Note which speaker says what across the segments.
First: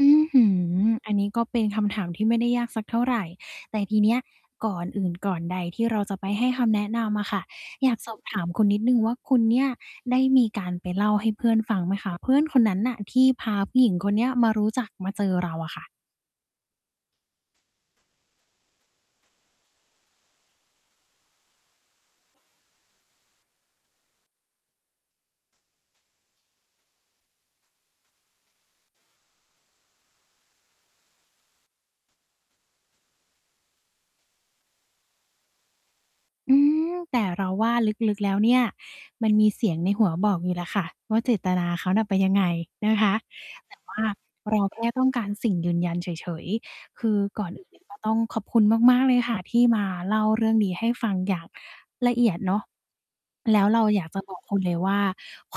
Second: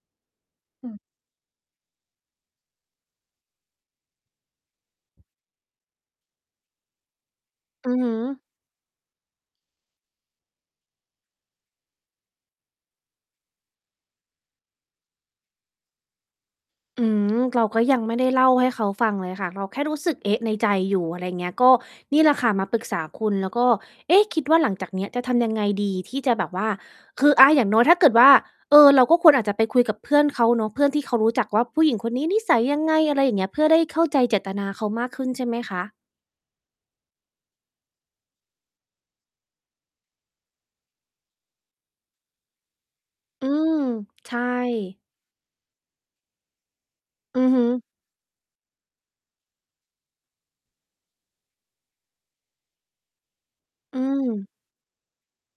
Speaker 1: อื้อฮื
Speaker 2: อ
Speaker 1: อ
Speaker 2: ืม
Speaker 1: อันนี้ก็เป็นคำถามที่ไม่ได้ยากสักเท่าไร แต่ทีเนี้ยก่อนอื่นก่อนใดที่เราจะไปให้คำแนะนำอะค่ะ อ
Speaker 2: อ
Speaker 1: ย
Speaker 2: ื
Speaker 1: า
Speaker 2: อ
Speaker 1: ก
Speaker 2: ฮ
Speaker 1: ส
Speaker 2: ึ
Speaker 1: อบถาม คุณนิดหนึ่งว่า คุณเนี่ยได้มีการไปเล่าให้เพื่อนฟังไหมคะ เพื่อนคนนั้นน่ะที่พาผู้หญิงคนเนี้ยมารู้จักมาเจอเราอะค่ะ?
Speaker 2: อืม เราก็ยังไม่ได้เล่าให้เขาฟังเลยค่ะ เราแค่รู้สึก เอ๊ะ ในใจอยู่ อะไรอย่างเงี้ย ก็นี่แหละค่ะ มาปรึกษาคุณ แล้วก็ เอ๊ะ คิดว่าหลังจากเนี้ยจะทำยังไงดีที่จะแบบว่า คือ อา อย่างน้อย ถ้าเกิดว่า เออ เราก็ควรอาจจะไปคุยกับเพื่อนเขาเนาะ เพื่อนที่เขารู้จักว่าผู้หญิงคนนี้นิสัยยังไง อะไรอย่างเงี้ย เพื่อได้เข้าใจเจตนาเขามากขึ้นใช่ไหมคะ?
Speaker 1: อืม แต่เราว่าลึก ๆ แล้วเนี่ยมันมีเสียงในหัวบอกอยู่แหละค่ะว่า เจตนาเขาน่ะเป็นยังไงนะคะ
Speaker 2: อื
Speaker 1: แ
Speaker 2: ม
Speaker 1: ต่ว่า
Speaker 2: ใช่
Speaker 1: เราแค่ต้องการสิ่งยืนยันเฉย ๆ คือ
Speaker 2: อื
Speaker 1: ก่อ
Speaker 2: อ
Speaker 1: น
Speaker 2: ฮ
Speaker 1: อื่
Speaker 2: ึ
Speaker 1: นก็ต้องขอบคุณมาก ๆ เลยค่ะที่มาเล่าเรื่องนี้ให้ฟังอย่างละเอียดเนาะ แล้วเรา
Speaker 2: อ
Speaker 1: อ
Speaker 2: ื
Speaker 1: ยากจะบอก
Speaker 2: ม
Speaker 1: คุณเลยว่า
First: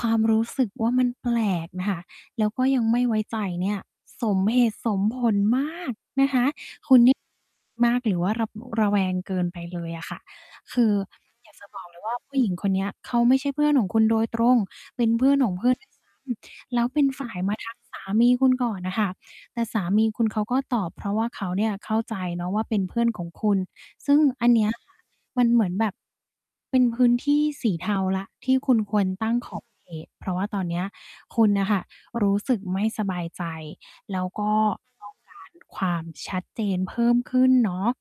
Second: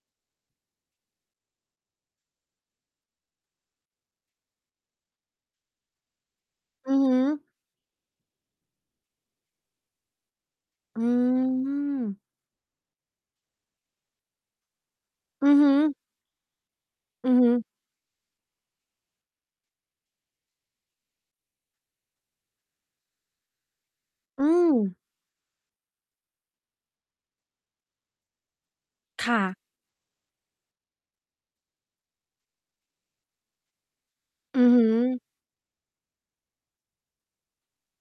Speaker 1: ความรู้สึกว่ามันแปลกน่ะค่ะ แล้วก็ยังไม่ไว้ใจเนี่ย สมเหตุสมผลมากนะ
Speaker 2: อือฮึ
Speaker 1: คะ คุณนี้ มากหรือว่าระ ระแวงเกินไปเลยอะค่ะ คือ
Speaker 2: อื
Speaker 1: อยากจะบอกเลยว่า
Speaker 2: ม
Speaker 1: ผู้หญิงคนเนี้ย เขาไม่ใช่เพื่อนของคุณโดยตรง เป็นเพื่อน
Speaker 2: อ
Speaker 1: ข
Speaker 2: ื
Speaker 1: อง
Speaker 2: อ
Speaker 1: เ
Speaker 2: ฮ
Speaker 1: พื
Speaker 2: ึ
Speaker 1: ่อน ด้วยซ้ำ แล้วเป็นฝ
Speaker 2: อ
Speaker 1: ่
Speaker 2: ื
Speaker 1: า
Speaker 2: อ
Speaker 1: ย
Speaker 2: ฮึ
Speaker 1: มาทักสามีคุณก่อนน่ะค่ะ แต่สามีคุณเขาก็ตอบ เพราะว่าเขาเนี่ยเข้าใจเนาะว่า เป็นเพื่อนของคุณ ซึ่ง
Speaker 2: อ
Speaker 1: อ
Speaker 2: ื
Speaker 1: ันเนี้ย อะ
Speaker 2: ม
Speaker 1: คะ มันเหมือนแบบ เป็นพื้นที่สีเทาแล้ว ที่
Speaker 2: ค่
Speaker 1: คุณค
Speaker 2: ะ
Speaker 1: วรตั้งขอบเขต เพราะว่าตอนเนี้ยคุณน่ะค่ะ รู้สึกไม่สบายใจ แล้วก็
Speaker 2: อือฮ
Speaker 1: ต้อง
Speaker 2: ึ
Speaker 1: การ ความชัดเจนเพิ่มขึ้นเนาะ